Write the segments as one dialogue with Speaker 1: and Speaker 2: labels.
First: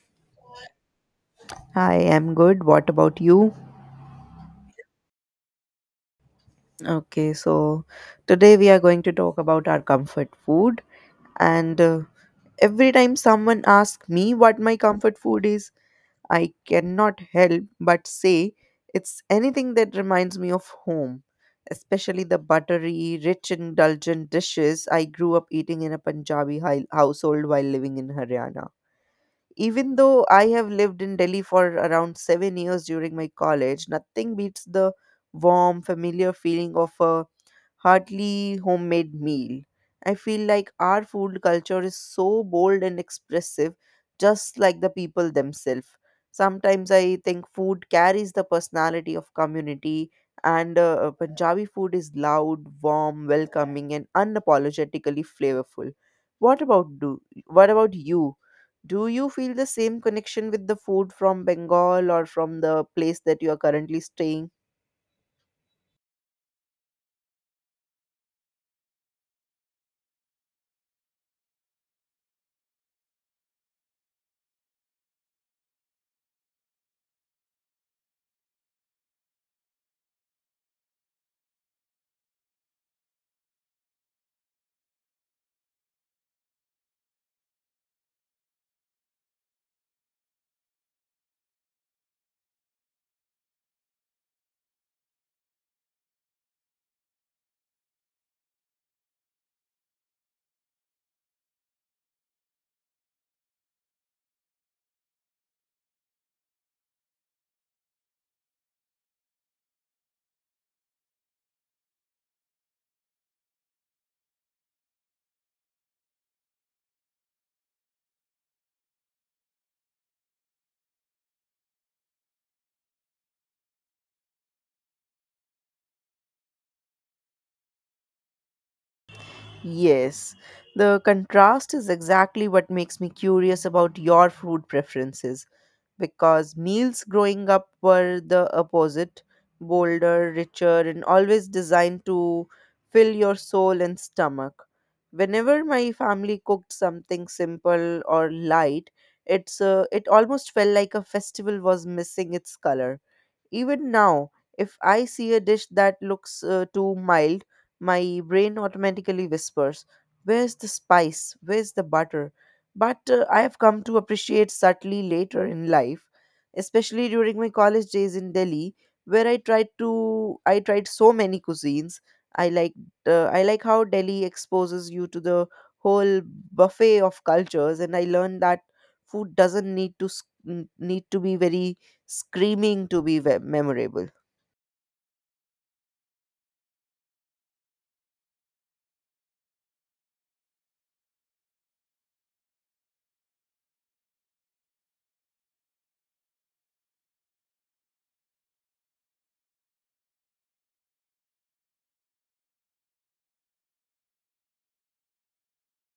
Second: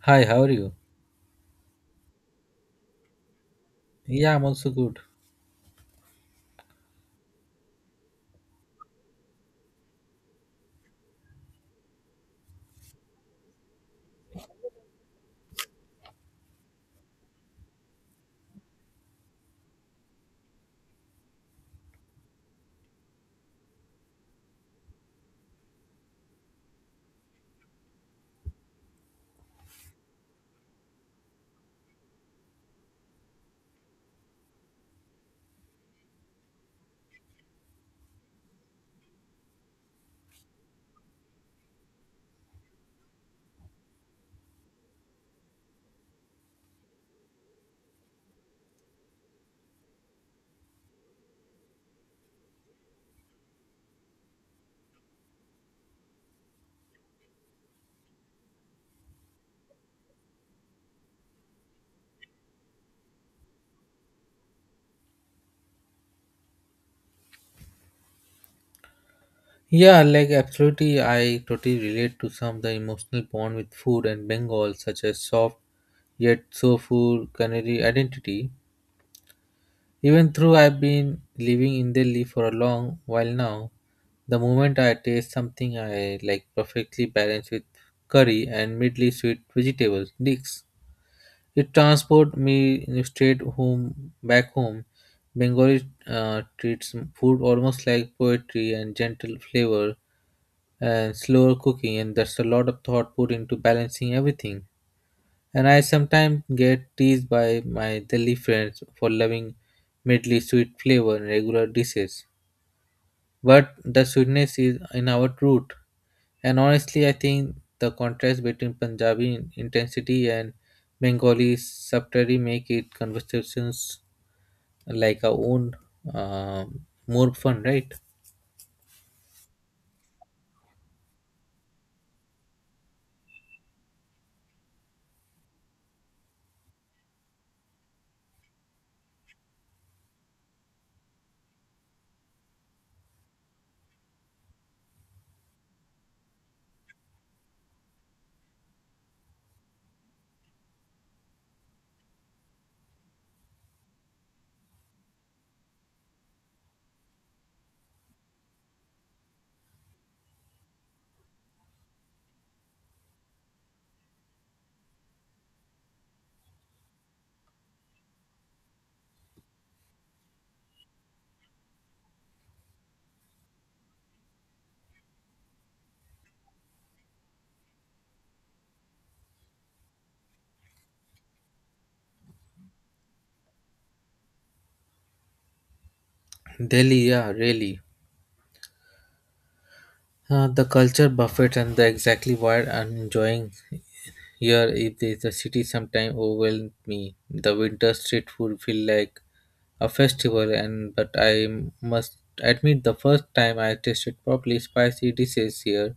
Speaker 1: Hi, how are you?
Speaker 2: Hi, I'm good. What about you?
Speaker 1: Yeah, I'm also good.
Speaker 2: Okay, so today we are going to talk about our comfort food. And Every time someone asks me what my comfort food is, I cannot help but say it's anything that reminds me of home, especially the buttery, rich, indulgent dishes I grew up eating in a Punjabi household while living in Haryana. Even though I have lived in Delhi for around 7 years during my college, nothing beats the warm, familiar feeling of a Hardly homemade meal. I feel like our food culture is so bold and expressive, just like the people themselves. Sometimes I think food carries the personality of community, and Punjabi food is loud, warm, welcoming, and unapologetically flavorful. What about do? What about you? Do you feel the same connection with the food from Bengal or from the place that you are currently staying?
Speaker 1: Yeah, like absolutely, I totally relate to some of the emotional bond with food and Bengal, such as soft yet soulful culinary identity. Even though I've been living in Delhi for a long while now, the moment I taste something I like perfectly balanced with curry and mildly sweet vegetables, dips. It transport me straight home, back home. Bengali treats food almost like poetry and gentle flavor and slower cooking, and that's a lot of thought put into balancing everything. And I sometimes get teased by my Delhi friends for loving medley sweet flavor and regular dishes, but the sweetness is in our root. And honestly, I think the contrast between Punjabi intensity and Bengali subtlety make it conversations like our own um more fun, right?
Speaker 2: Yes, the contrast is exactly what makes me curious about your food preferences because meals growing up were the opposite, bolder, richer, and always designed to fill your soul and stomach. Whenever my family cooked something simple or light, it almost felt like a festival was missing its color. Even now, if I see a dish that looks too mild, my brain automatically whispers, where's the spice? Where's the butter? But I have come to appreciate subtly later in life, especially during my college days in Delhi, where I tried so many cuisines. I like I like how Delhi exposes you to the whole buffet of cultures, and I learned that food doesn't need to need to be very screaming to be ve- memorable.
Speaker 1: Delhi, yeah, really. The culture buffet and the exactly why I'm enjoying here is the city sometimes overwhelms me. The winter street food feel like a festival and but I must admit the first time I tasted properly spicy dishes here,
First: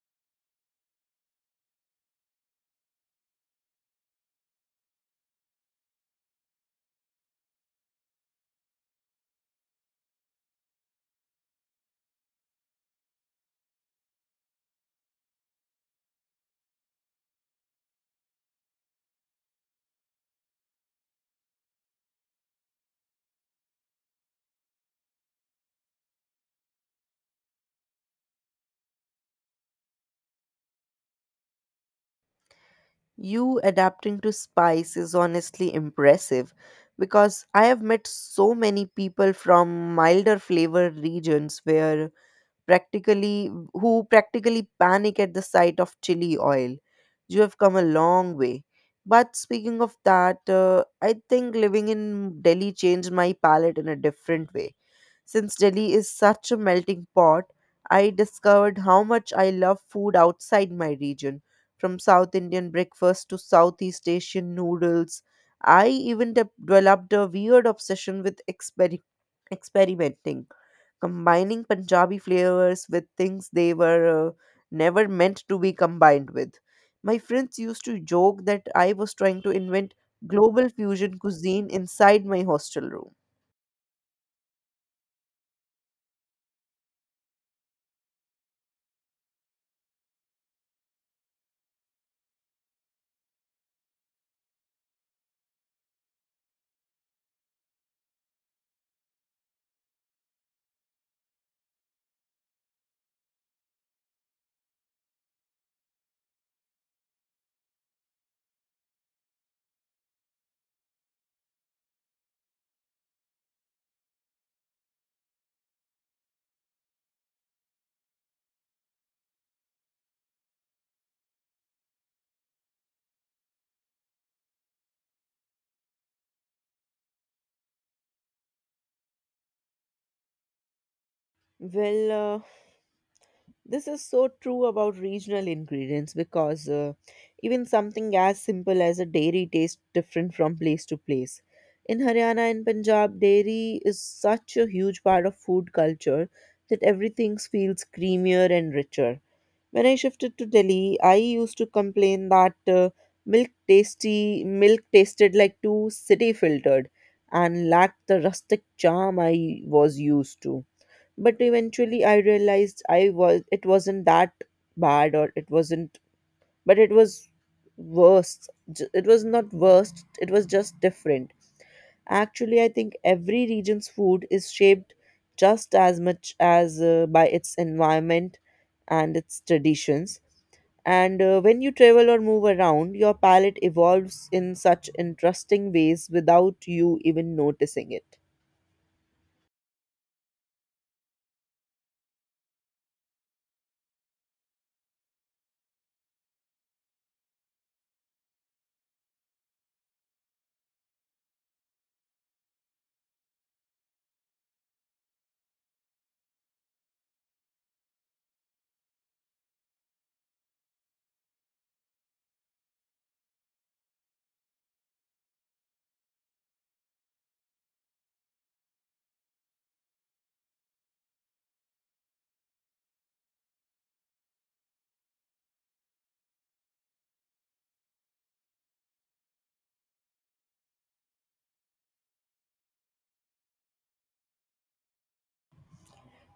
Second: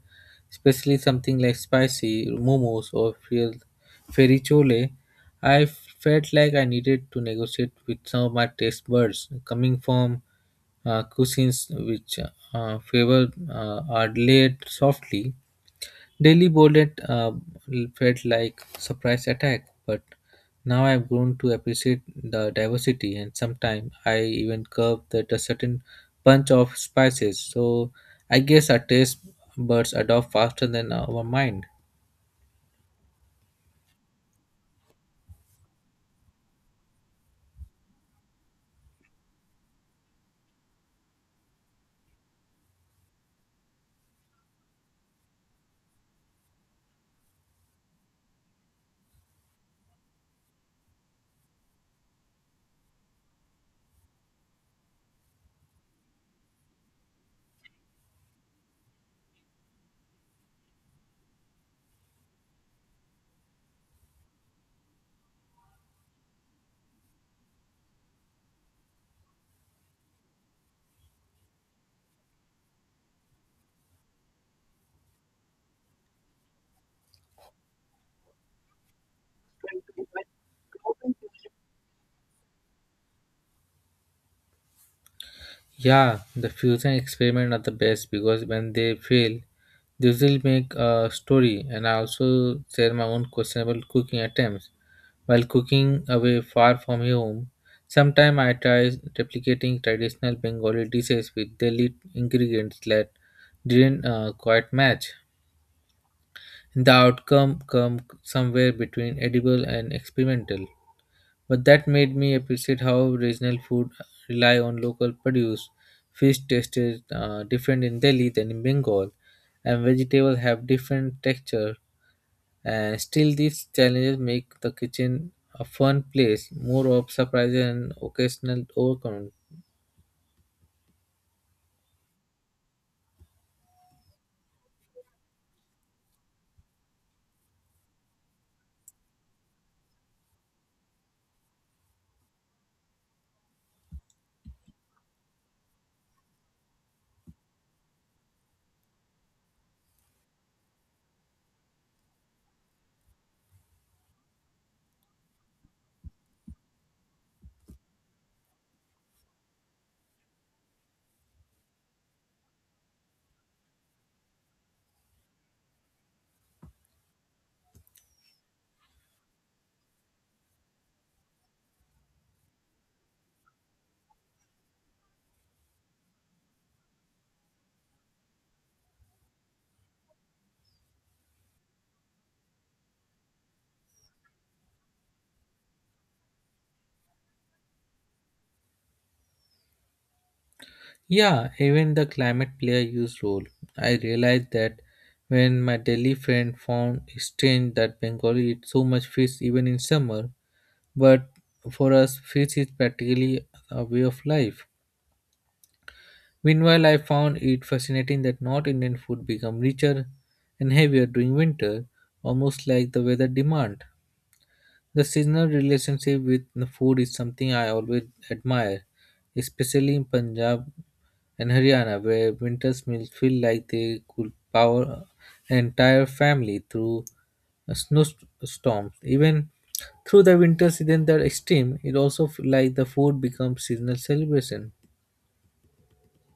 Speaker 1: especially something like spicy momos or ferichole, I felt like I needed to negotiate with some of my taste buds coming from cuisines which favor are laid softly. Daily boredom felt like surprise attack, but now I've grown to appreciate the diversity, and sometimes I even curve that a certain punch of spices. So I guess our taste buds adopt faster than our mind.
Speaker 2: You adapting to spice is honestly impressive because I have met so many people from milder flavor regions where practically who practically panic at the sight of chili oil. You have come a long way. But speaking of that, I think living in Delhi changed my palate in a different way. Since Delhi is such a melting pot, I discovered how much I love food outside my region, from South Indian breakfast to Southeast Asian noodles. I even developed a weird obsession with experimenting, combining Punjabi flavors with things they were never meant to be combined with. My friends used to joke that I was trying to invent global fusion cuisine inside my hostel room.
Speaker 1: Yeah, the fusion experiment are the best because when they fail, they usually make a story. And I also share my own questionable cooking attempts while cooking away far from home. Sometimes I try replicating traditional Bengali dishes with Delhi ingredients that didn't quite match. The outcome come somewhere between edible and experimental. But that made me appreciate how regional food rely on local produce. Fish tasted different in Delhi than in Bengal, and vegetables have different texture. And still, these challenges make the kitchen a fun place, more of surprises and occasional overcome.
Speaker 2: Well, this is so true about regional ingredients because even something as simple as a dairy tastes different from place to place. In Haryana and Punjab, dairy is such a huge part of food culture that everything feels creamier and richer. When I shifted to Delhi, I used to complain that milk tasted like too city filtered and lacked the rustic charm I was used to, but eventually I realized I was it wasn't that bad, or it wasn't, but it was it was not worst, it was just different. Actually, I think every region's food is shaped just as much as by its environment and its traditions, and when you travel or move around, your palate evolves in such interesting ways without you even noticing it.
Speaker 1: Yeah, even the climate play a huge role. I realized that when my Delhi friend found it strange that Bengali eat so much fish even in summer, but for us, fish is practically a way of life. Meanwhile, I found it fascinating that North Indian food become richer and heavier during winter, almost like the weather demand. The seasonal relationship with the food is something I always admire, especially in Punjab and Haryana, where winter's meals feel like they could power an entire family through a snowstorms. Even through the winter season that extreme, it also feel like the food becomes seasonal celebration.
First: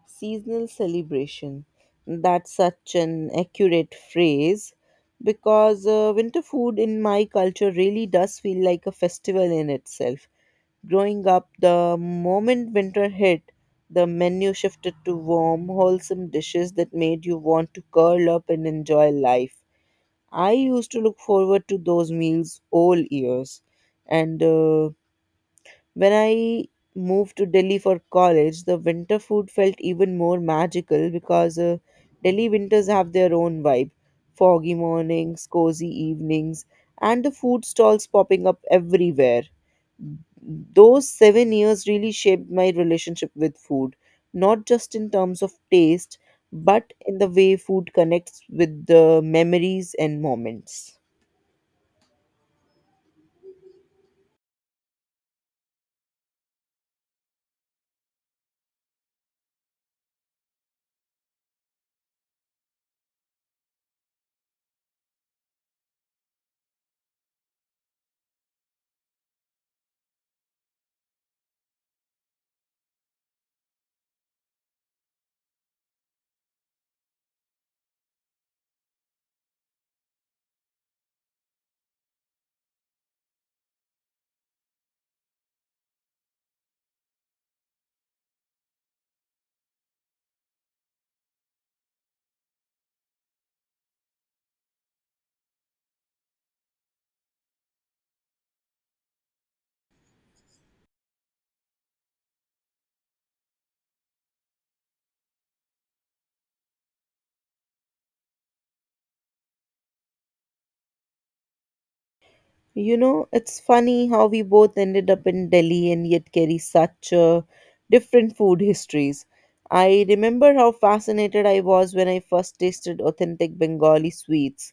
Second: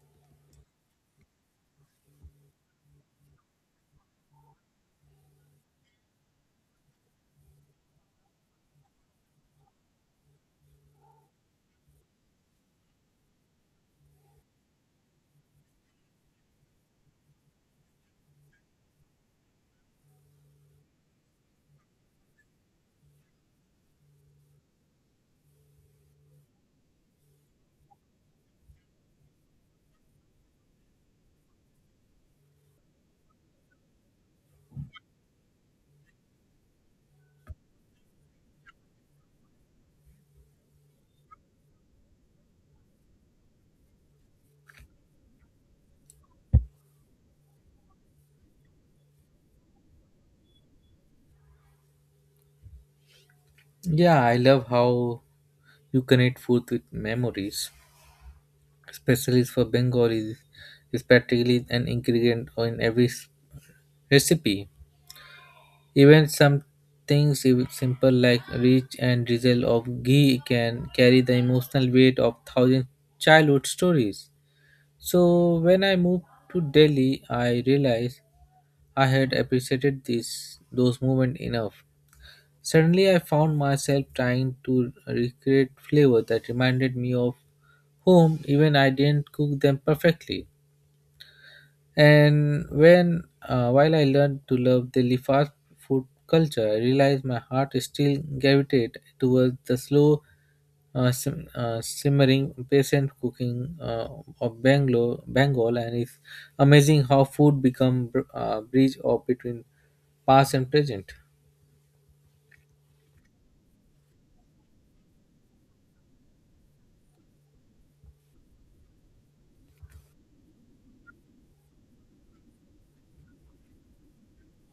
Speaker 2: Seasonal celebration. That's such an accurate phrase because winter food in my culture really does feel like a festival in itself. Growing up, the moment winter hit, the menu shifted to warm, wholesome dishes that made you want to curl up and enjoy life. I used to look forward to those meals all years, and when I moved to Delhi for college, the winter food felt even more magical because Delhi winters have their own vibe: foggy mornings, cozy evenings, and the food stalls popping up everywhere. Those 7 years really shaped my relationship with food, not just in terms of taste, but in the way food connects with the memories and moments.
Speaker 1: Yeah, I love how you connect food with memories. Especially for Bengalis, is practically an ingredient in every recipe. Even some things simple like reach and drizzle of ghee can carry the emotional weight of thousand childhood stories. So when I moved to Delhi, I realized I had appreciated this those moments enough. Suddenly, I found myself trying to recreate flavor that reminded me of home, even I didn't cook them perfectly. And when, while I learned to love the fast food culture, I realized my heart still gravitated towards the slow, simmering, patient cooking of Bangalore, Bengal, and it's amazing how food become bridge of between past and present.
Speaker 2: You know, it's funny how we both ended up in Delhi and yet carry such different food histories. I remember how fascinated I was when I first tasted authentic Bengali sweets.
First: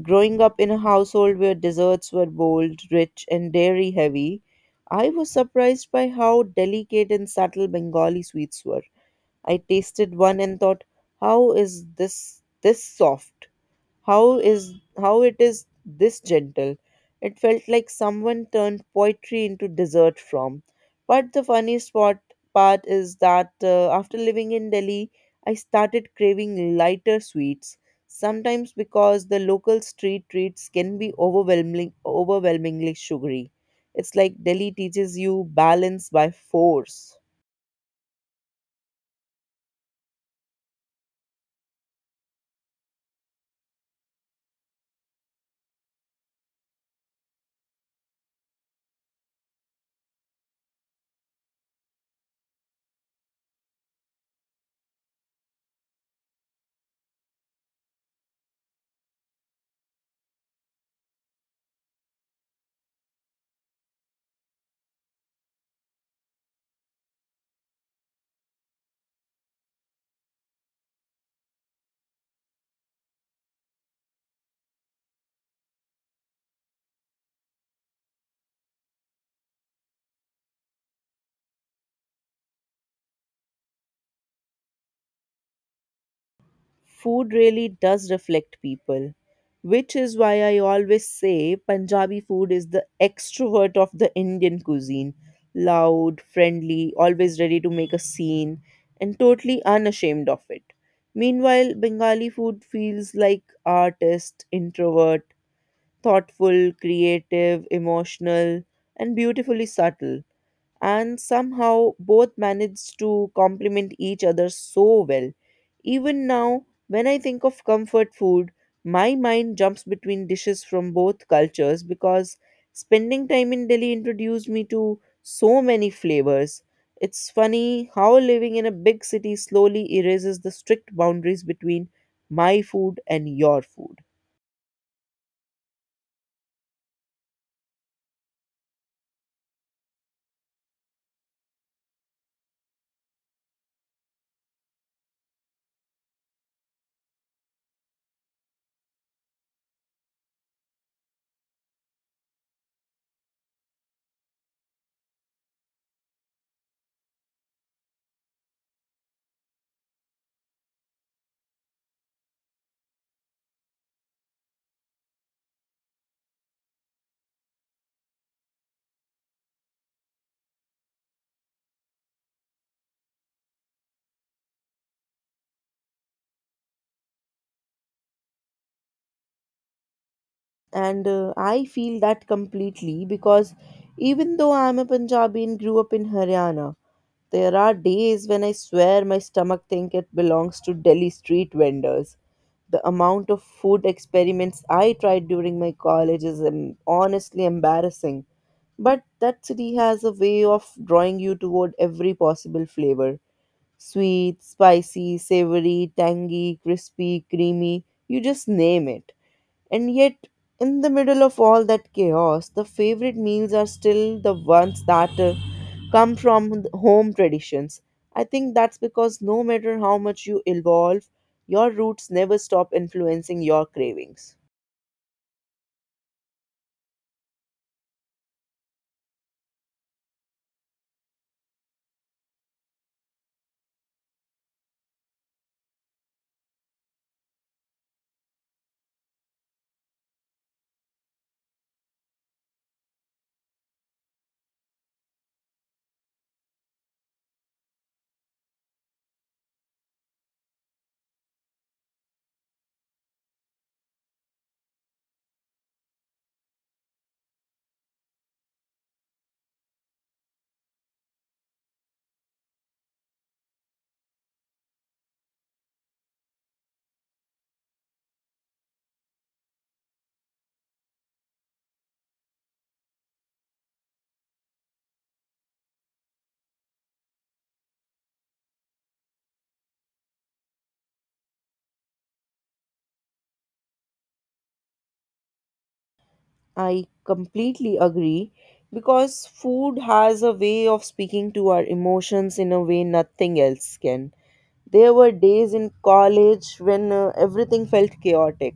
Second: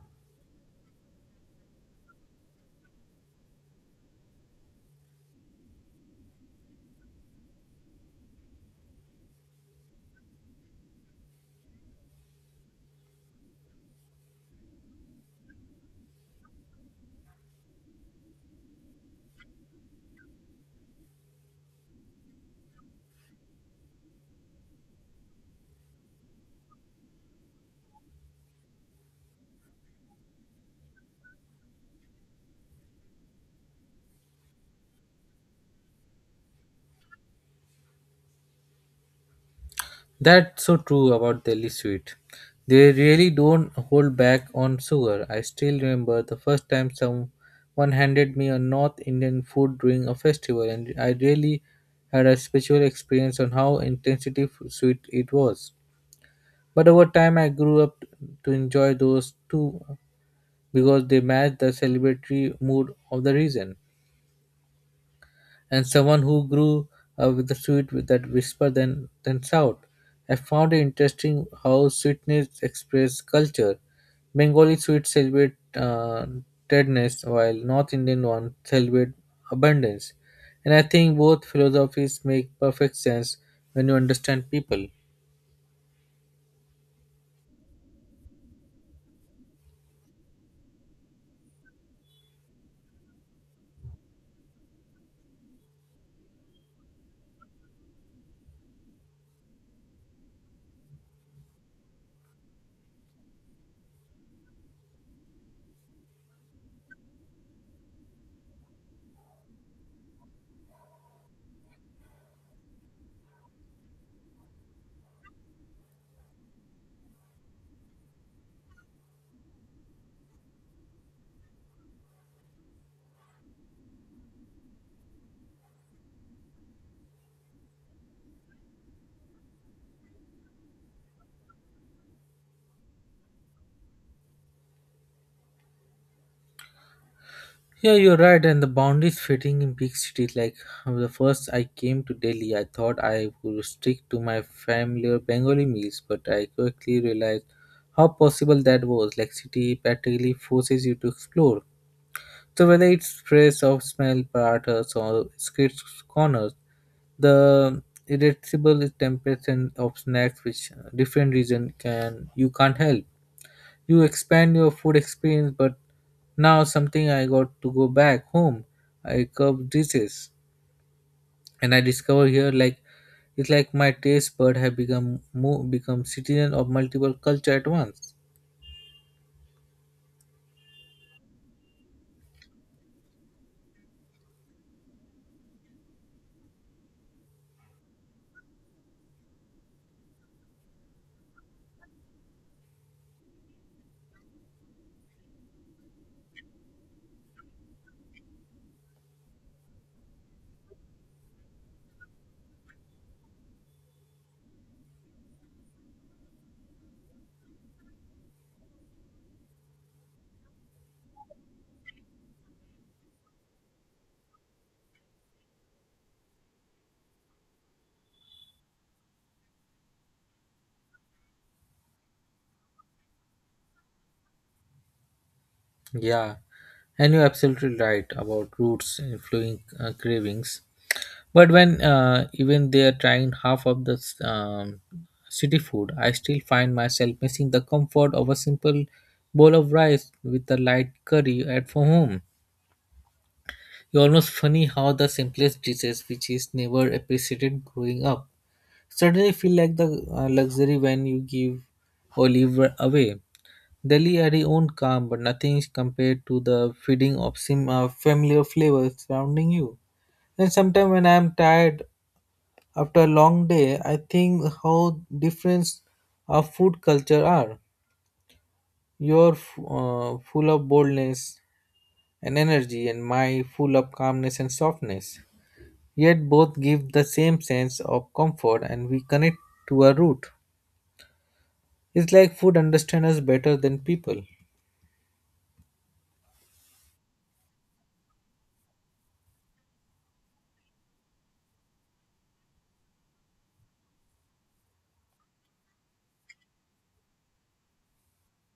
Speaker 2: Growing up in a household where desserts were bold, rich, and dairy heavy, I was surprised by how delicate and subtle Bengali sweets were. I tasted one and thought, how is this this soft? How is how it is this gentle? It felt like someone turned poetry into dessert from. But part is that after living in Delhi, I started craving lighter sweets. Sometimes because the local street treats can be overwhelmingly sugary. It's like Delhi teaches you balance by force.
Speaker 1: That's so true about Delhi sweet. They really don't hold back on sugar. I still remember the first time someone handed me a North Indian food during a festival, and I really had a spiritual experience on how intensity sweet it was. But over time, I grew up to enjoy those too because they match the celebratory mood of the region and someone who grew up with the sweet with that whisper then shout. I found it interesting how sweetness express culture. Bengali sweets celebrate tenderness, while North Indian ones celebrate abundance. And I think both philosophies make perfect sense when you understand people.
Speaker 2: Food really does reflect people, which is why I always say Punjabi food is the extrovert of the Indian cuisine. Loud, friendly, always ready to make a scene, and totally unashamed of it. Meanwhile, Bengali food feels like artist, introvert, thoughtful, creative, emotional, and beautifully subtle, and somehow both managed to complement each other so well. Even now, when I think of comfort food, my mind jumps between dishes from both cultures because spending time in Delhi introduced me to so many flavors. It's funny how living in a big city slowly erases the strict boundaries between my food and your food.
Speaker 1: Yeah, you're right, and the boundaries fitting in big cities. Like the first I came to Delhi, I thought I would stick to my familiar Bengali meals, but I quickly realized how possible that was. Like city practically forces you to explore. So whether it's trace of smell paratas or street corners, the irresistible temptation of snacks which different region can you can't help. You expand your food experience, but now something I got to go back home. I curb dishes, and I discover here like it's like my taste bud have become more become citizen of multiple culture at once.
Speaker 2: And I feel that completely because even though I'm a Punjabi and grew up in Haryana, there are days when I swear my stomach thinks it belongs to Delhi street vendors. The amount of food experiments I tried during my college is honestly embarrassing. But that city has a way of drawing you toward every possible flavor: sweet, spicy, savory, tangy, crispy, creamy, you just name it. And yet, in the middle of all that chaos, the favorite meals are still the ones that come from home traditions. I think that's because no matter how much you evolve, your roots never stop influencing your cravings.
Speaker 1: Yeah, and you're absolutely right about roots influencing cravings. But when even they are trying half of the city food, I still find myself missing the comfort of a simple bowl of rice with a light curry at for home. It's almost funny how the simplest dishes, which is never appreciated growing up, suddenly feel like the luxury when you give or leave away. Delhi had its own calm, but nothing is compared to the feeding of familiar flavors surrounding you. And sometimes when I am tired after a long day, I think how different our food culture are. You're full of boldness and energy, and my full of calmness and softness. Yet both give the same sense of comfort and we connect to a root. It's like food understands us better than people.
Speaker 2: I completely agree because food has a way of speaking to our emotions in a way nothing else can. There were days in college when everything felt chaotic:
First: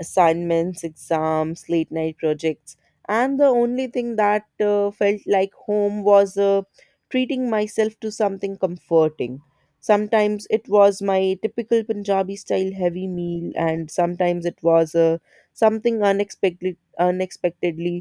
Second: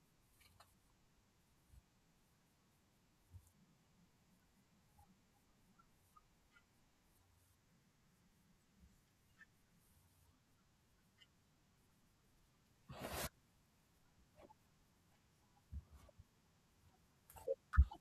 Speaker 2: assignments, exams, late night projects, and the only thing that felt like home was treating myself to something comforting. Sometimes it was my typical Punjabi style heavy meal, and sometimes it was a something unexpectedly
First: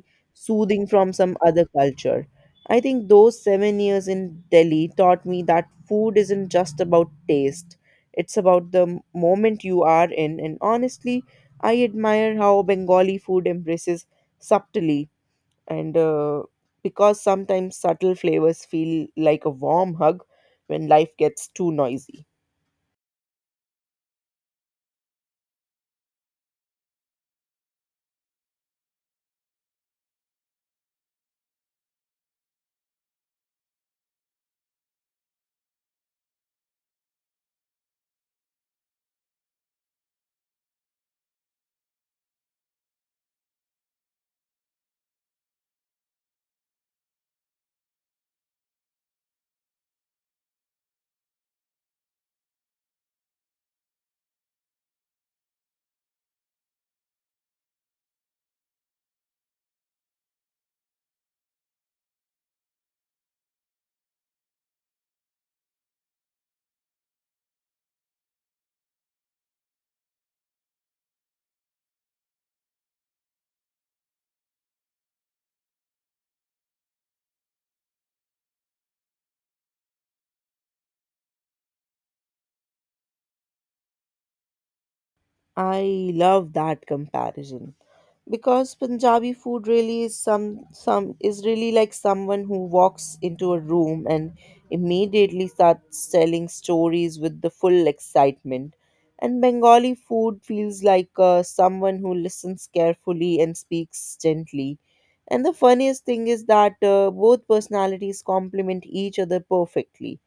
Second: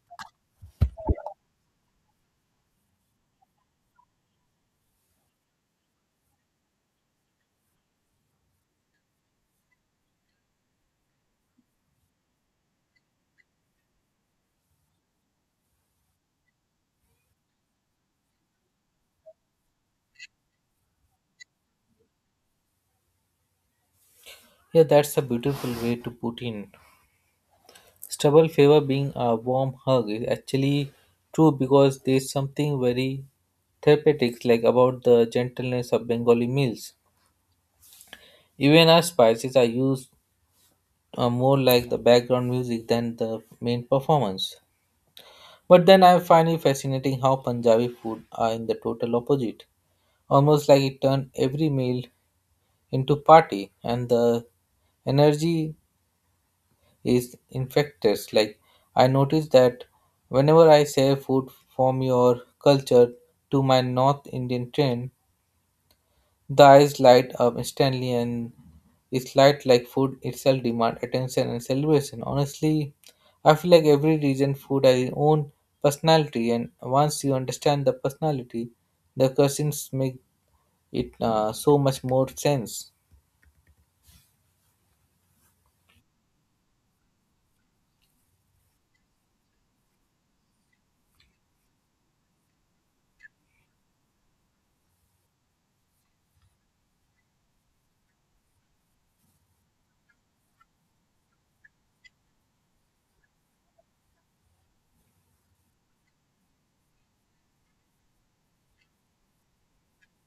Speaker 2: soothing from some other culture. I think those 7 years in Delhi taught me that food isn't just about taste, it's about the moment you are in. And honestly, I admire how Bengali food embraces subtly, and because sometimes subtle flavors feel like a warm hug when life gets too noisy.
Speaker 1: Yeah, that's a beautiful way to put in. Stubble favor being a warm hug is actually true because there's something very therapeutic like about the gentleness of Bengali meals. Even our spices are used more like the background music than the main performance. But then I find it fascinating how Punjabi food are in the total opposite. Almost like it turned every meal into party and the energy is infectious. Like I noticed that whenever I share food from your culture to my North Indian friend, the eyes light up instantly and it's light like food itself demand attention and celebration. Honestly, I feel like every region food has its own personality and once you understand the personality, the cuisines make it so much more sense.
Speaker 2: I love that comparison because Punjabi food really is some is really like someone who walks into a room and immediately starts telling stories with the full excitement. And Bengali food feels like someone who listens carefully and speaks gently. And the funniest thing is that both personalities complement each other perfectly.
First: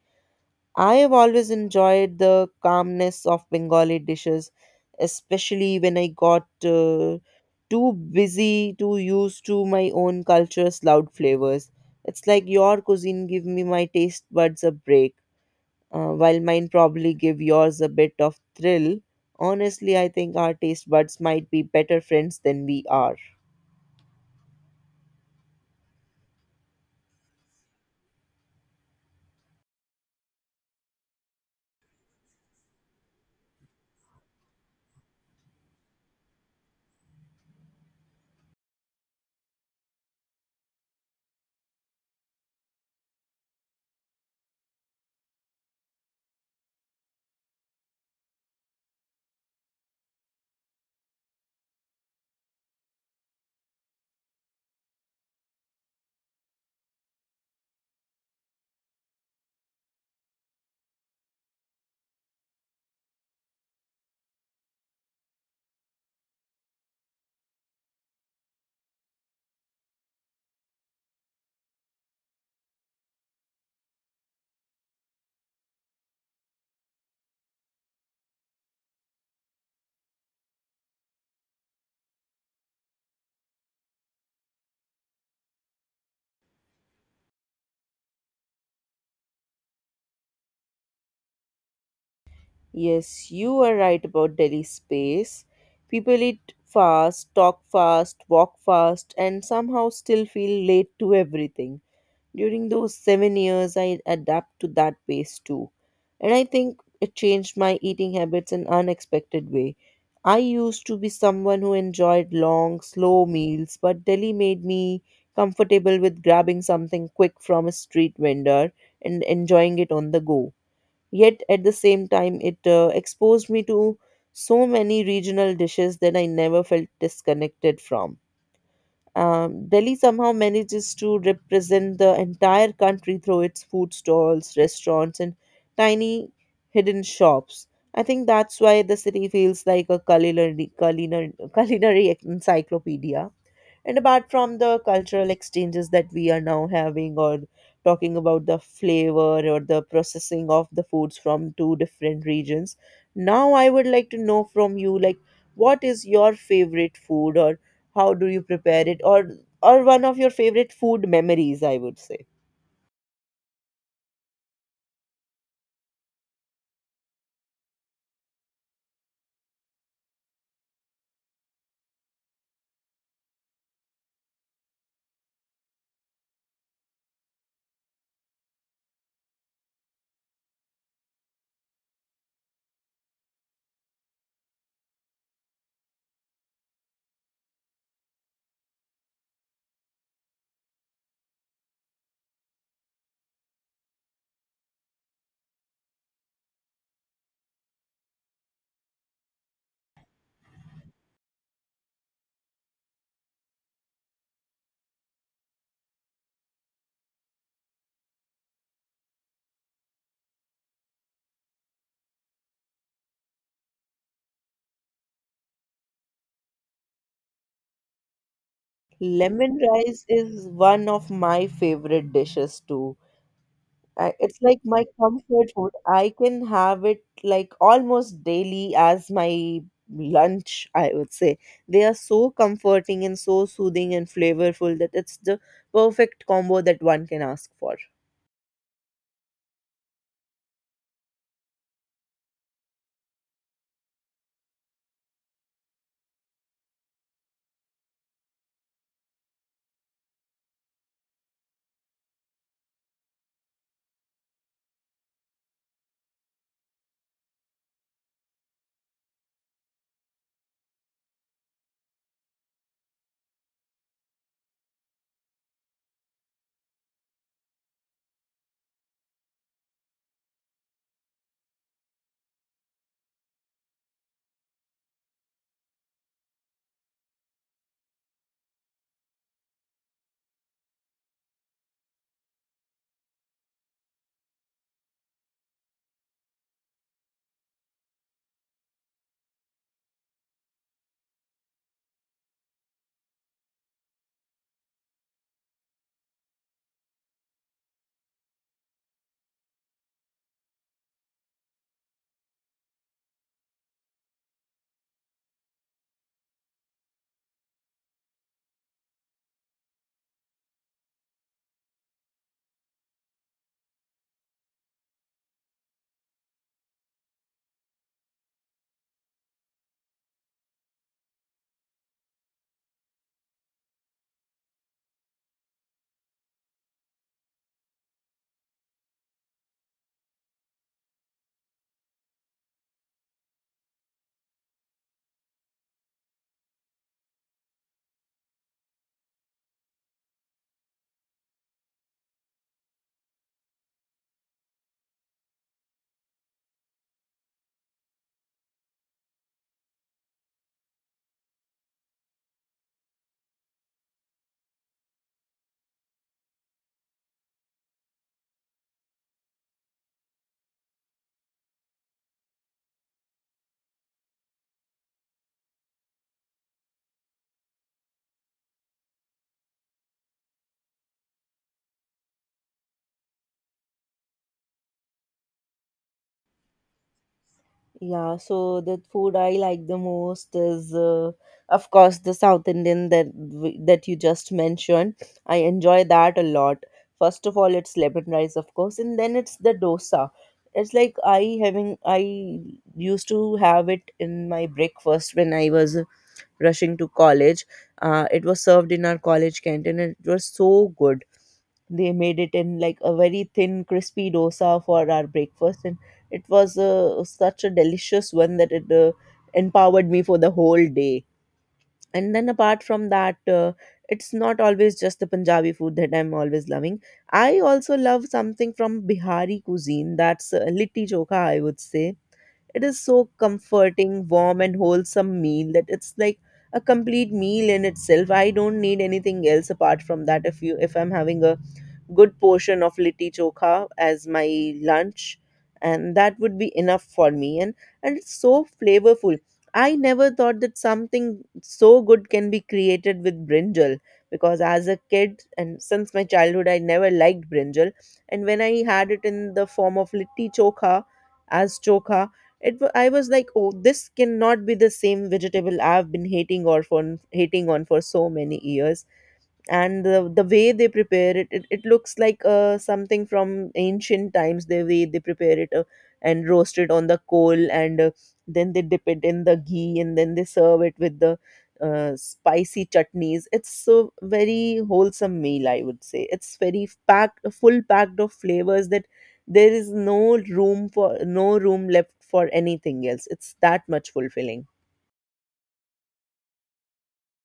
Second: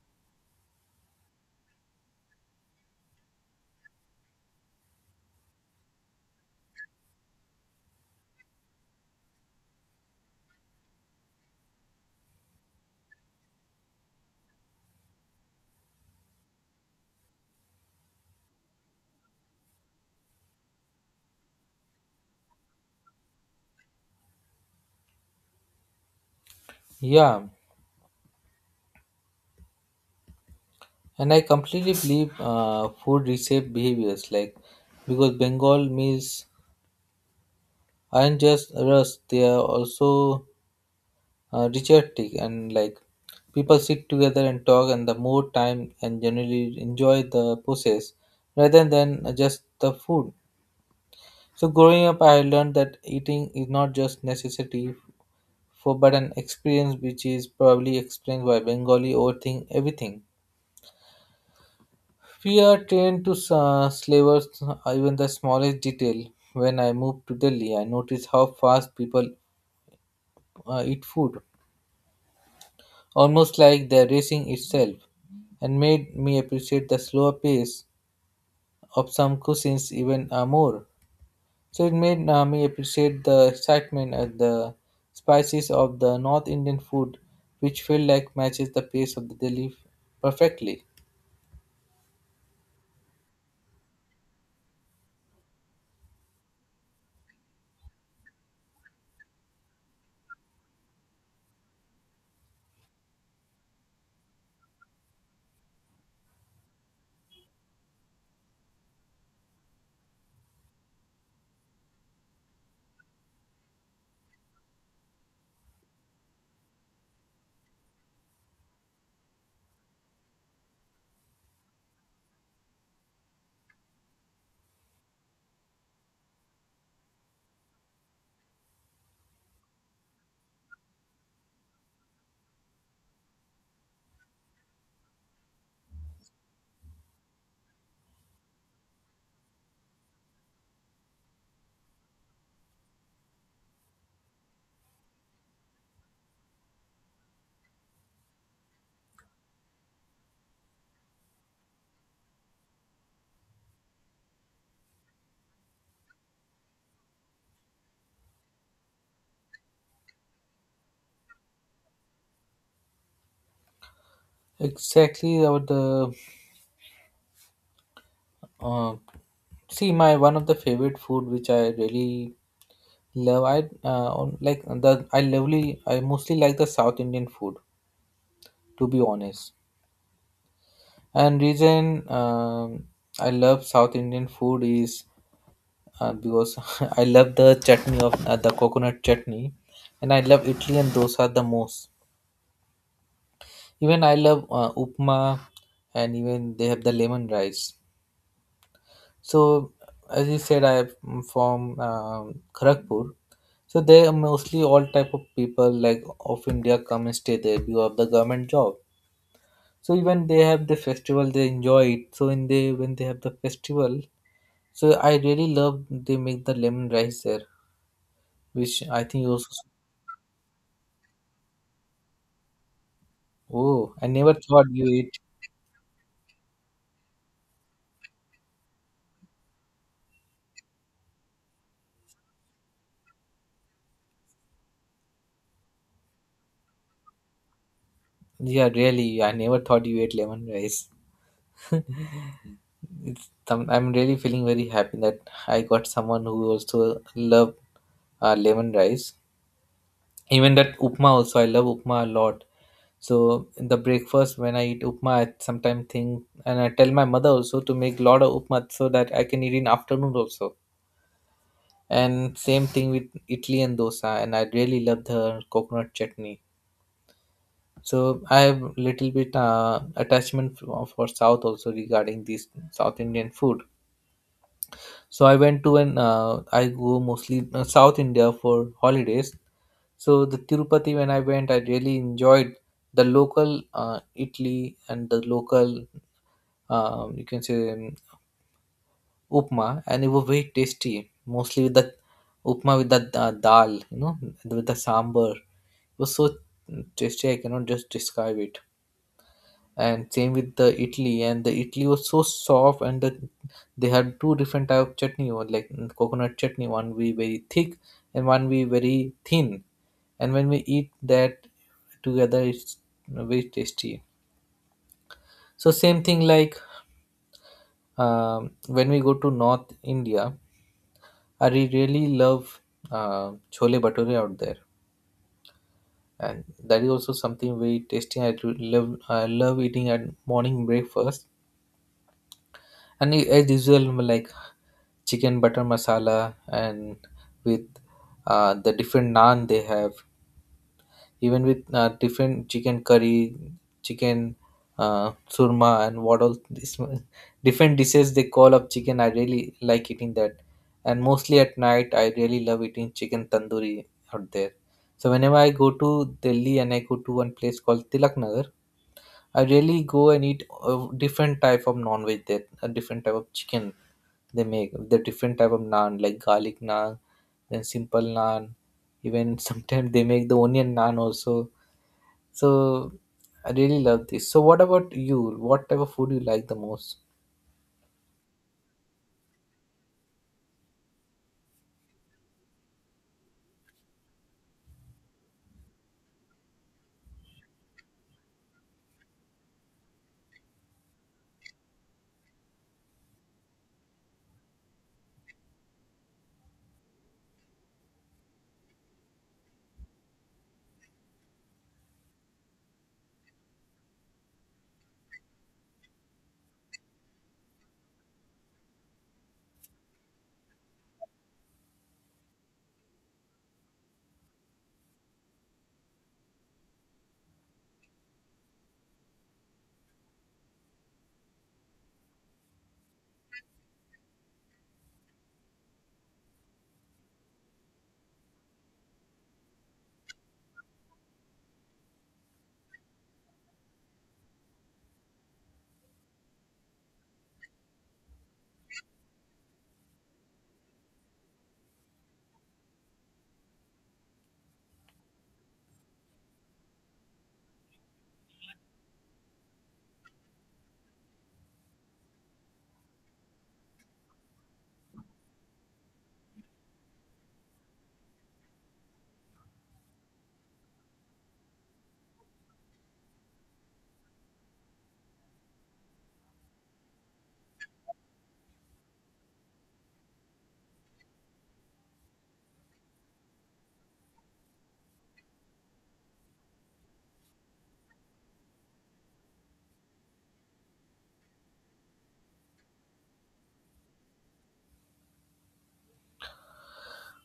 Speaker 2: I have always enjoyed the calmness of Bengali dishes, especially when I got too busy to use to my own culture's loud flavors. It's like your cuisine give me my taste buds a break, while mine probably give yours a bit of thrill. Honestly, I think our taste buds might be better friends than we are.
Speaker 1: Yeah, and I completely believe food reshape behaviors like because Bengal meals aren't just rust, they are also ritualistic and like people sit together and talk and the more time and generally enjoy the process rather than just the food. So growing up, I learned that eating is not just necessity for but an experience which is probably explained why Bengali overthink everything. Fear trained to slavers even the smallest detail. When I moved to Delhi, I noticed how fast people eat food, almost like they're racing itself, and made me appreciate the slower pace of some cuisines even more. So it made me appreciate the excitement and the spices of the North Indian food, which feel like matches the pace of the Delhi perfectly.
Speaker 2: Yes, you are right about Delhi space. People eat fast, talk fast, walk fast, and somehow still feel late to everything. During those 7 years, I adapt to that pace too. And I think it changed my eating habits in unexpected way. I used to be someone who enjoyed long, slow meals, but Delhi made me comfortable with grabbing something quick from a street vendor and enjoying it on the go. Yet at the same time, it exposed me to so many regional dishes that I never felt disconnected from. Delhi somehow manages to represent the entire country through its food stalls, restaurants, and tiny hidden shops. I think that's why the city feels like a culinary encyclopedia. And apart from the cultural exchanges that we are now having, or talking about the flavor or the processing of the foods from two different regions, now I would like to know from you, like, what is your favorite food, or how do you prepare it, or one of your favorite food memories? I would say
Speaker 1: Exactly about the Uh, see, my one of the favorite food which I really love, I like the I lovely. I mostly like the South Indian food, to be honest. And reason I love South Indian food is because I love the chutney of the coconut chutney, and I love Italy and dosa the most. Even I love upma, and even they have the lemon rice. So, as you said, I'm from Kharagpur. So they are mostly all type of people like of India come and stay there because of the government job. So even they have the festival, they enjoy it. So in they when they have the festival, so I really love they make the lemon rice there, which I think you also.
Speaker 2: lemon rice is one of my favorite dishes too.
Speaker 1: Oh, I
Speaker 2: I,
Speaker 1: never
Speaker 2: it's like
Speaker 1: thought you
Speaker 2: my
Speaker 1: eat.
Speaker 2: comfort food. I can have it like almost daily as my lunch, I would say. They are so comforting and so soothing and flavorful that it's the perfect combo that one can ask for.
Speaker 1: Yeah, really, I never thought you ate lemon rice. It's some, I'm really feeling very happy that I got someone who also love lemon rice. Even that upma also, I love upma a lot. So in the breakfast when I eat upma, I sometimes think and I tell my mother also to make lot of upma so that I can eat in afternoon also. And same thing with idli and dosa. And I really love the coconut chutney. So I have little bit attachment for South also regarding this South Indian food. So I went to an I go mostly South India for holidays. So the Tirupati when I went, I really enjoyed the local Italy and the local you can say upma, and it was very tasty. Mostly with the upma with the dal, you know, with the sambar. It was so tasty. I cannot just describe it. And same with the Italy. And the Italy was so soft, and they had two different type of chutney, or like coconut chutney, one be very thick and one be very thin. And when we eat that together, it's very tasty. So same thing like when we go to North India, really love chole bhature out there, and that is also something very tasty. I love eating at morning breakfast. As usual, like chicken butter masala and with the different naan they have, even with different chicken curry, chicken surma, and what all this different dishes they call up chicken. I really like eating that, and mostly at night, I really love eating chicken tandoori out there. So whenever I go to Delhi and I go to one place called Tilak Nagar, I really go and eat a different type of non-veg there, a different type of chicken they make, the different type of naan like garlic naan, then simple naan. Even sometimes they make the onion naan also. So I really love this. So what about you? What type of food you like the most?
Speaker 2: Yeah, so the food I like the most is, of course, the South Indian that that you just mentioned. I enjoy that a lot. First of all, it's lemon rice, of course, and then it's the dosa. It's like I used to have it in my breakfast when I was rushing to college. It was served in our college canteen, and it was so good. They made it in like a very thin crispy dosa for our breakfast, and it was such a delicious one that it empowered me for the whole day. And then apart from that, it's not always just the Punjabi food that I'm always loving. I also love something from Bihari cuisine, that's litti chokha, I would say. It is so comforting, warm and wholesome meal that it's like a complete meal in itself. I don't need anything else apart from that, if I'm having a good portion of litti chokha as my lunch, and that would be enough for me. And it's so flavorful. I never thought that something so good can be created with brinjal, because as a kid and since my childhood I never liked brinjal. And when I had it in the form of litti chokha, as chokha, I was like, oh, this cannot be the same vegetable I've been hating, or for hating on for so many years. And the way they prepare it, it looks like something from ancient times, the way they prepare it, and roast it on the coal, and then they dip it in the ghee and then they serve it with the spicy chutneys. It's so very wholesome meal, I would say. It's very packed, full packed of flavors, that there is no room left for anything else. It's that much fulfilling.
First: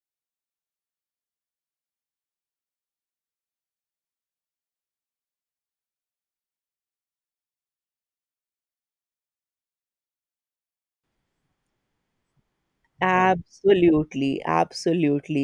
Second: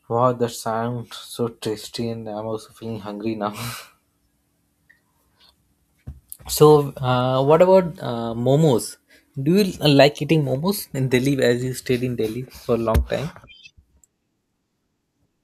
Speaker 1: Wow, that sounds so tasty, and I'm also feeling hungry now. So, what about momos? Do you like eating momos in Delhi as you stayed in Delhi for a long time?
Speaker 2: Absolutely, absolutely.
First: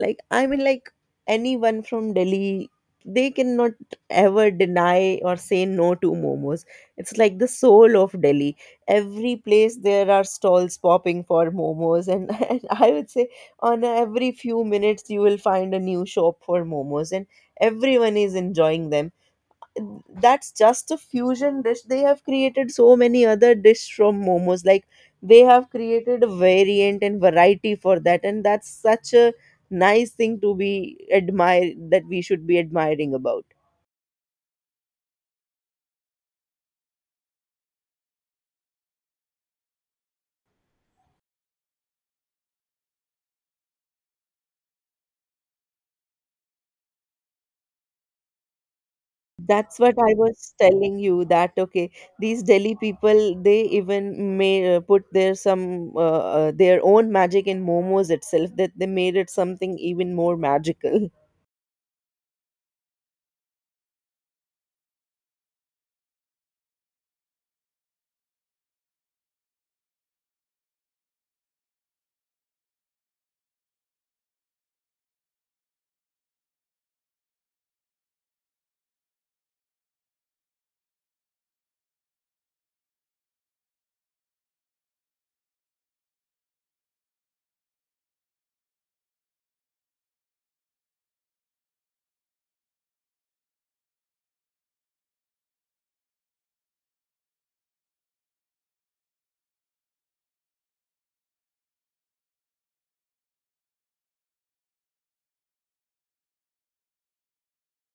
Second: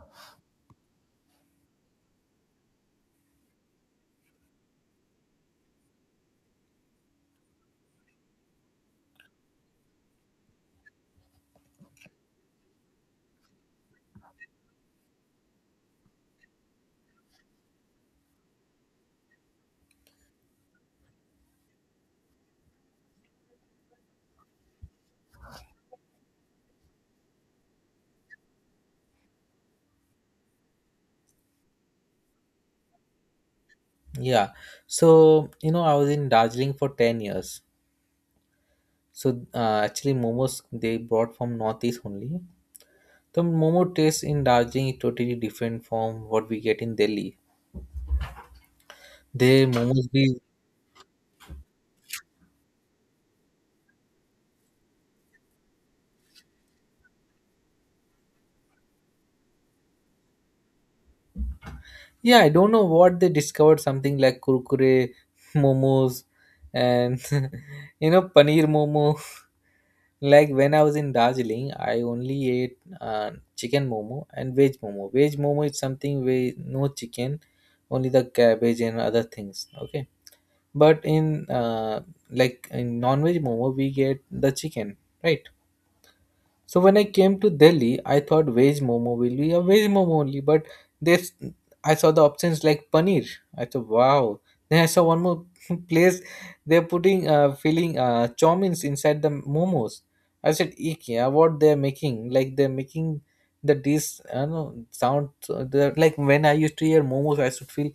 Speaker 2: Like, I mean, like, anyone from Delhi, they cannot ever deny or say no to momos. It's like the soul of Delhi. Every place there are stalls popping for momos, and, and I would say on every few minutes you will find a new shop for momos, and everyone is enjoying them. That's just a fusion dish. They have created so many other dish from momos, like they have created a variant and variety for that, and that's such a nice thing to be admire, that we should be admiring about.
Speaker 1: Yeah. So, you know, I was in Darjeeling for 10 years. So, actually, momos they brought from Northeast only. The momo taste in Darjeeling is totally different from what we get in Delhi. They
Speaker 2: That's what
Speaker 1: momos
Speaker 2: I
Speaker 1: be
Speaker 2: was telling you, that okay, these Delhi people, they even may put their some uh, their own magic in momos itself, that they made it something even more magical.
Speaker 1: yeah, I don't know what they discovered something like kurkure momos and you know paneer momo. Like when I was in Darjeeling, I only ate chicken momo and veg momo. Veg momo is something where no chicken, only the cabbage and other things. Okay, but in like in non-veg momo, we get the chicken, right? So when I came to Delhi, I thought veg momo will be a veg momo only, but this I saw the options like paneer. I thought, wow. Then I saw one more place. They're putting filling chomins inside the momos. I said, IKEA, what they're making? Like they're making the dish. I don't know sound. They Like when I used to hear momos, I should feel,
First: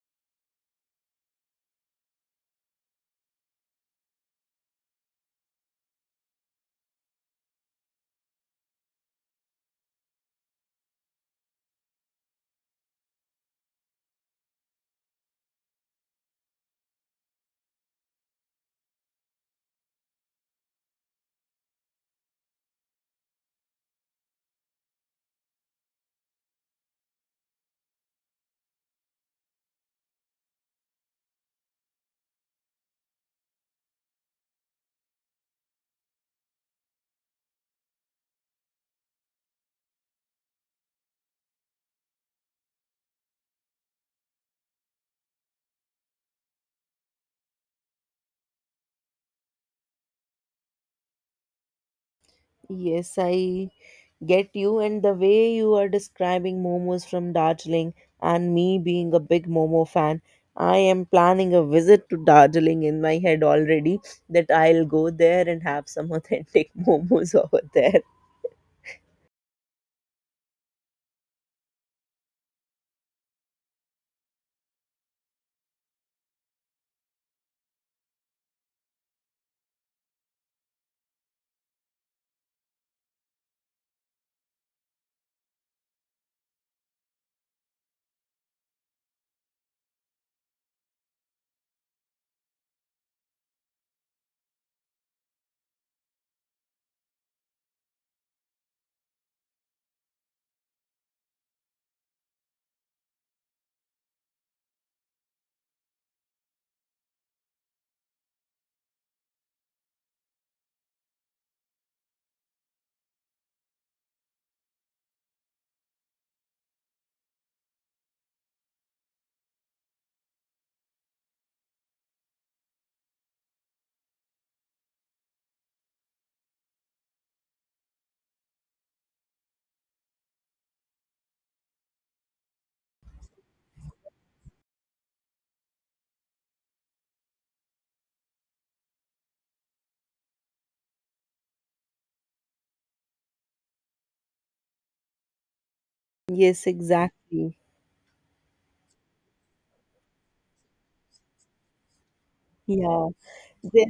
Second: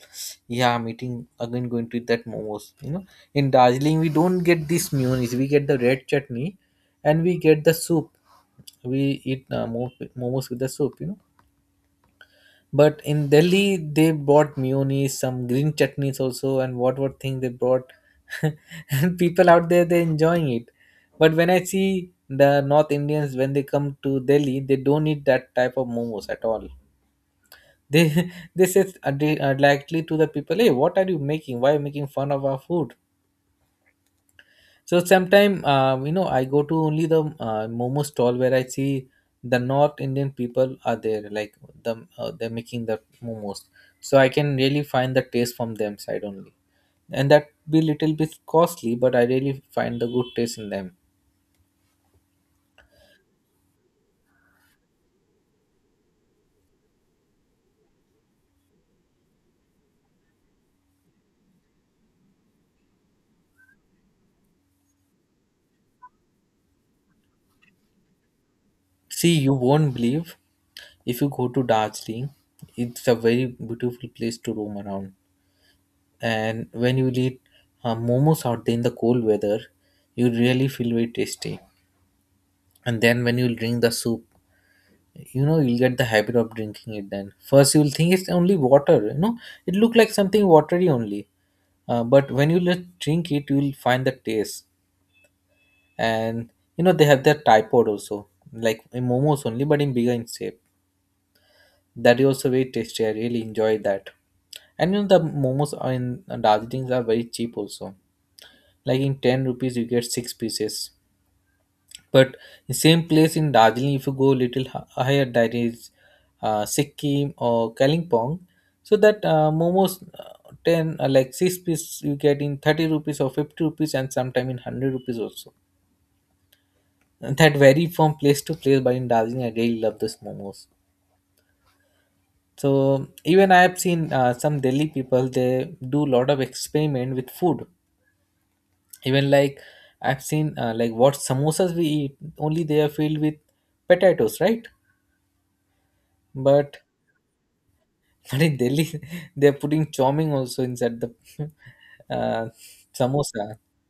Speaker 1: yeah, I'm eating again. Going to eat that momos. You know, in Darjeeling, we don't get this mayonnaise. We get the red chutney, and we get the soup. We eat momos with the soup, you know, but in Delhi they brought mayonnaise, some green chutneys also, and what thing they brought. And people out there, they're enjoying it, but when I see the North Indians when they come to Delhi, they don't eat that type of momos at all. They they say they, directly to the people, hey, what are you making? Why are you making fun of our food? So sometime you know, I go to only the momo stall where I see the North Indian people are there, like the they're making the momos. So I can really find the taste from them side only, and that be little bit costly, but I really find the good taste in them.
Speaker 2: Yes, I get you, and the way you are describing momos from Darjeeling, and me being a big momo fan, I am planning a visit to Darjeeling in my head already, that I'll go there and have some authentic momos over there.
Speaker 1: See, you won't believe, if you go to Darjeeling, it's a very beautiful place to roam around. And when you eat momos out there in the cold weather, you really feel very tasty. And then when you'll drink the soup, you know, you'll get the habit of drinking it. Then first you'll think it's only water, you know, it look like something watery only. But when you let drink it, you'll find the taste. And you know, they have their tripod also, like in momos only but in bigger in shape. That is also very tasty. I really enjoy that. And you know, the momos are in Darjeeling are very cheap also. Like in 10 rupees you get 6 pieces. But the same place in Darjeeling, if you go a little higher, that is Sikkim or Kalimpong, so that momos ten like 6 piece you get in 30 rupees or 50 rupees and sometime in 100 rupees also. And that vary from place to place, but in Darjeeling, I really love those momos. So even I have seen some Delhi people, they do lot of experiment with food. Even like I've seen like what samosas we eat, only they are filled with potatoes, right?
Speaker 2: Yes,
Speaker 1: But
Speaker 2: exactly.
Speaker 1: But in Delhi, they're putting choming also inside the uh,
Speaker 2: Yeah.
Speaker 1: samosa.
Speaker 2: There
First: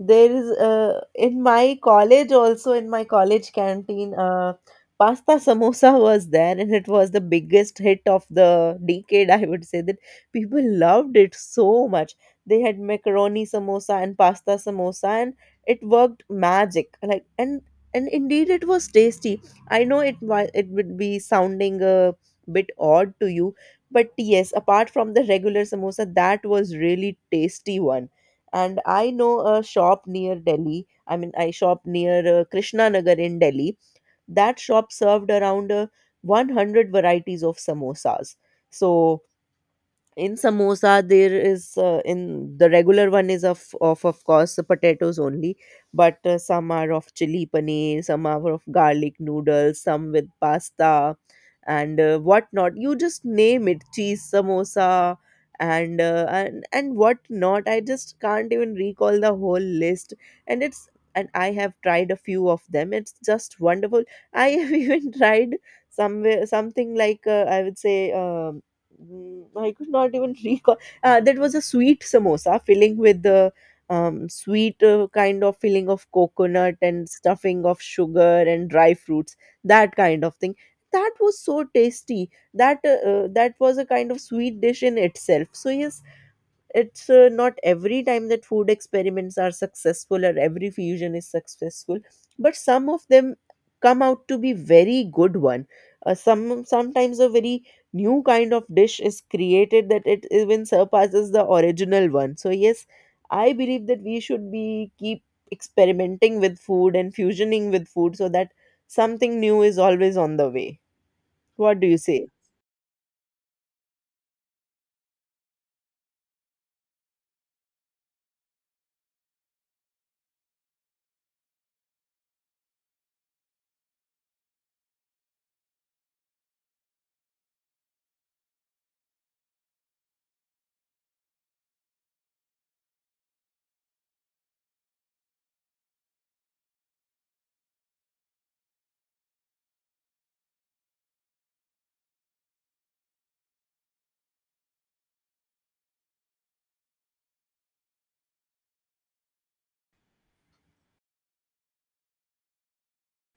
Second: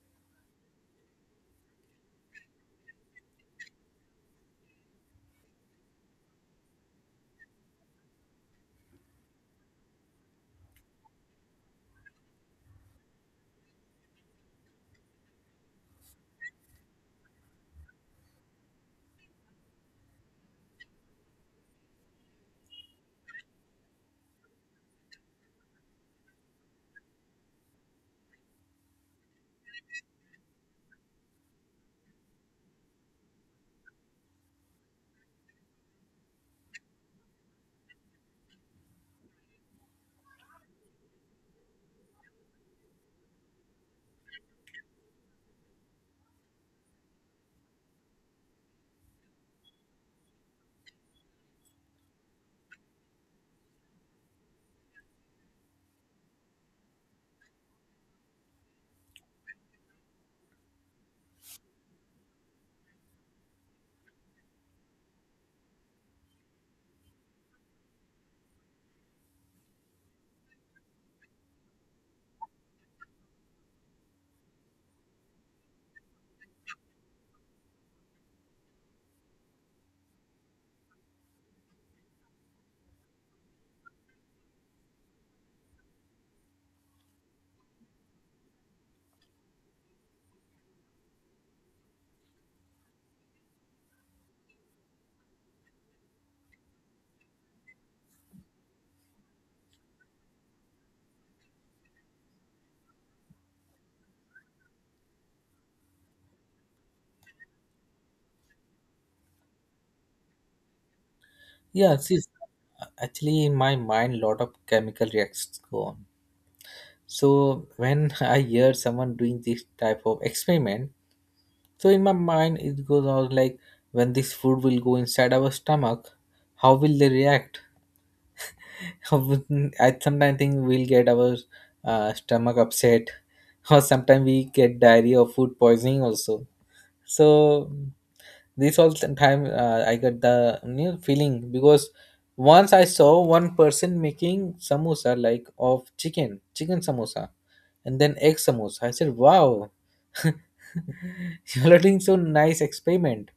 Speaker 2: there is, in my college also, in my college canteen, pasta samosa was there, and it was the biggest hit of the decade, I would say that. People loved it so much. They had macaroni samosa and pasta samosa, and it worked magic, like, and indeed it was tasty. I know it would be sounding a bit odd to you, but yes, apart from the regular samosa that was really tasty one. And I know a shop near Delhi, I mean, I shop near Krishna Nagar in Delhi. That shop served around 100 varieties of samosas. So in samosa there is, in the regular one, is of course the potatoes only, but some are of chili paneer, some are of garlic noodles, some with pasta, and whatnot, you just name it, cheese samosa, and and what not. I just can't even recall the whole list. And it's, and I have tried a few of them, it's just wonderful. I have even tried somewhere something like, I would say, um mm, I could not even recall. That was a sweet samosa filling with the, sweet kind of filling of coconut and stuffing of sugar and dry fruits, that kind of thing. That was so tasty. That was a kind of sweet dish in itself. So yes, it's not every time that food experiments are successful, or every fusion is successful, but some of them come out to be very good one. Sometimes a very new kind of dish is created, that it even surpasses the original one. So yes, I believe that we should be keep experimenting with food and fusioning with food, so that something new is always on the way. What do
Speaker 1: Yeah,
Speaker 2: you
Speaker 1: see,
Speaker 2: say?
Speaker 1: actually, in my mind, lot of chemical reactions go on. So when I hear someone doing this type of experiment, so in my mind, it goes on like, when this food will go inside our stomach, how will they react? I sometimes think we'll get our stomach upset, or sometimes we get diarrhea or food poisoning also. So this all the time I get the, you know, feeling, because once I saw one person making samosa like of chicken, chicken samosa, and then egg samosa. I said, "Wow, you are doing so nice experiment."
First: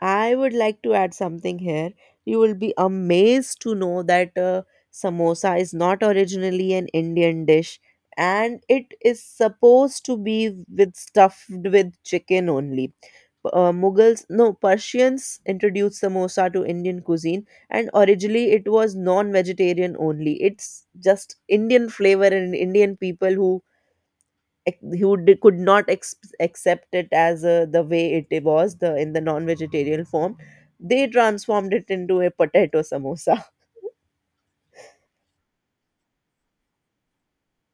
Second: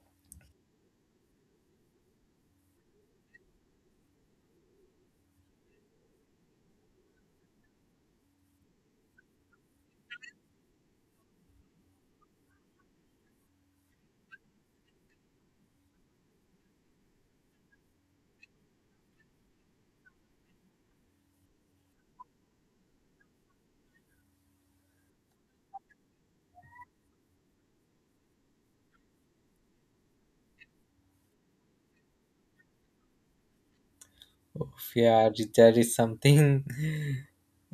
Speaker 2: I would like to add something here. You will be amazed to know that samosa is not originally an Indian dish, and it is supposed to be with stuffed with chicken only. Mughals, no, Persians introduced samosa to Indian cuisine, and originally it was non vegetarian only. It's just Indian flavor and Indian people who could not accept it as, the way it was, the in the non-vegetarian form. They transformed it into a potato samosa.
Speaker 1: Oh, yeah, there is something.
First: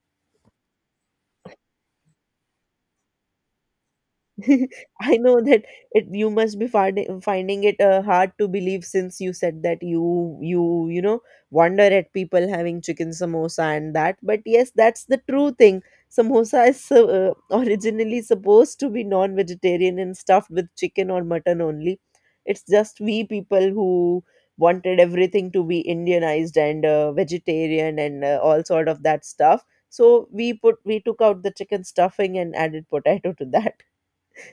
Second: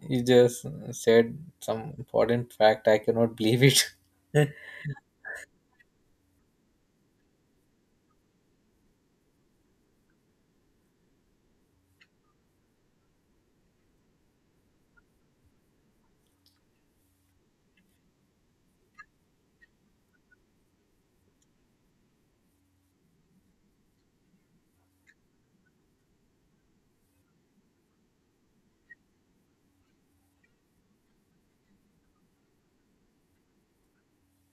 Speaker 1: You just said some important fact. I cannot believe it.
Speaker 2: I know that, it, you must be finding it hard to believe, since you said that you know, wonder at people having chicken samosa and that, but yes, that's the true thing. Samosa is originally supposed to be non-vegetarian and stuffed with chicken or mutton only. It's just we people who wanted everything to be indianized, and vegetarian, and all sort of that stuff. So we took out the chicken stuffing and added potato to that,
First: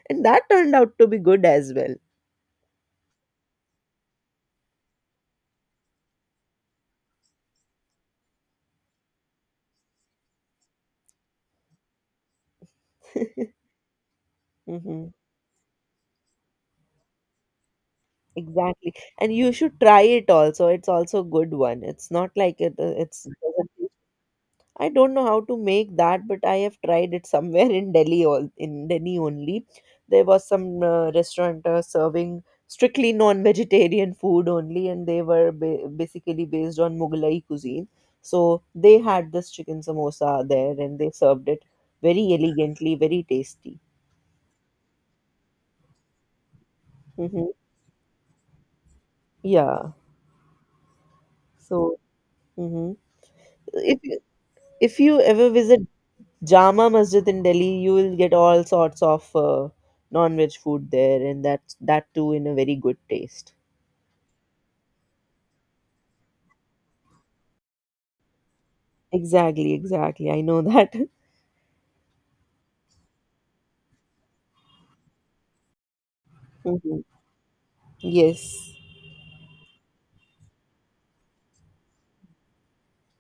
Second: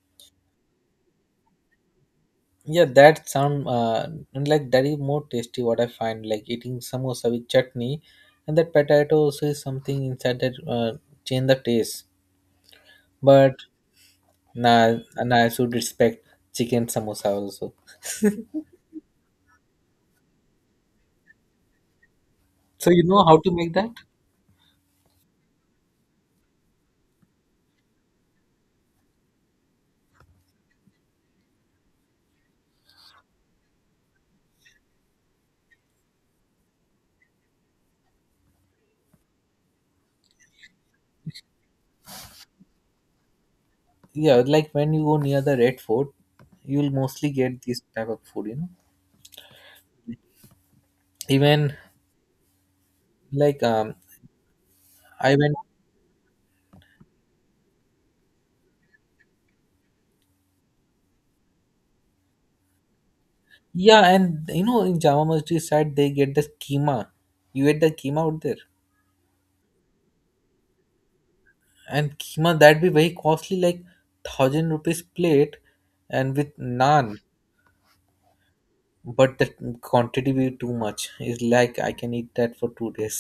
Speaker 2: and that turned out to be good as well.
Speaker 1: Yeah, that sound and like that is more tasty. What I find like eating samosa with chutney, and that potato also is something inside that change the taste. But nah,
Speaker 2: Hmm.
Speaker 1: nah, I should respect chicken samosa also.
Speaker 2: Exactly. And you should try it also, it's also a good one. It's not like it,
Speaker 1: So you know
Speaker 2: it's
Speaker 1: how to make that?
Speaker 2: doesn't- I don't know how to make that, but I have tried it somewhere in Delhi, all in Delhi only. There was some restaurant serving strictly non-vegetarian food only, and they were basically based on Mughlai cuisine. So they had this chicken samosa there, and they served it very elegantly, very tasty.
Speaker 1: Yeah, like when you go near the Red Fort, you'll mostly
Speaker 2: Hmm.
Speaker 1: get this type of food. You know,
Speaker 2: Yeah.
Speaker 1: even
Speaker 2: So. Mm-hmm.
Speaker 1: like
Speaker 2: If you, if you
Speaker 1: I
Speaker 2: ever
Speaker 1: went.
Speaker 2: visit Jama Masjid in Delhi, you will get all sorts of non-veg food there, and that too in a very good taste.
Speaker 1: Yeah, and you know, in Jama Masjid side they get the keema. You get the keema out there.
Speaker 2: Exactly, exactly. I know that.
Speaker 1: And keema that'd be very costly, like 1000 rupees plate and with
Speaker 2: Mm-hmm.
Speaker 1: naan,
Speaker 2: Yes.
Speaker 1: but the quantity be too much. It's like I can eat that for 2 days.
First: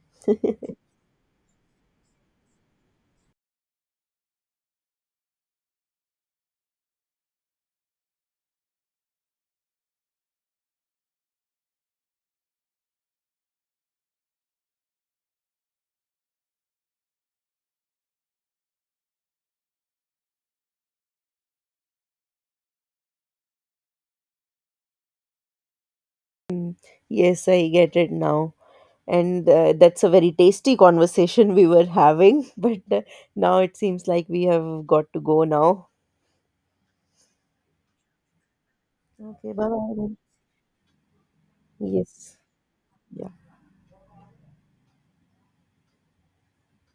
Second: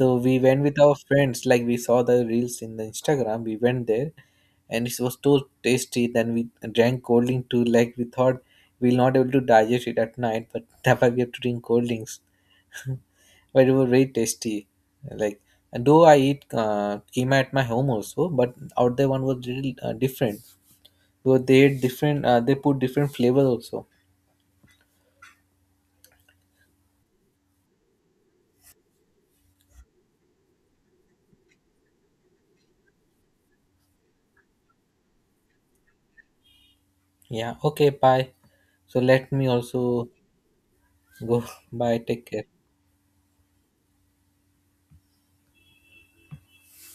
Speaker 1: So we went with our friends, like we saw the reels in the Instagram, we went there, and it was so tasty. Then we drank cold drink too, like we thought we'll not able to digest it at night, but that's why we have to drink cold drinks. But it was very tasty. Like though I eat keema at my home also, but out there one was little different. So they had different. They put different flavors also.
Speaker 2: Yes, I get it now. And that's a very tasty conversation we were having, but now it seems like we have got to go now.
Speaker 1: Yeah. Okay. Bye. So let me
Speaker 2: Okay, bye bye
Speaker 1: also
Speaker 2: then.
Speaker 1: go. Bye. Take
Speaker 2: Yes.
Speaker 1: care.
Speaker 2: Yeah.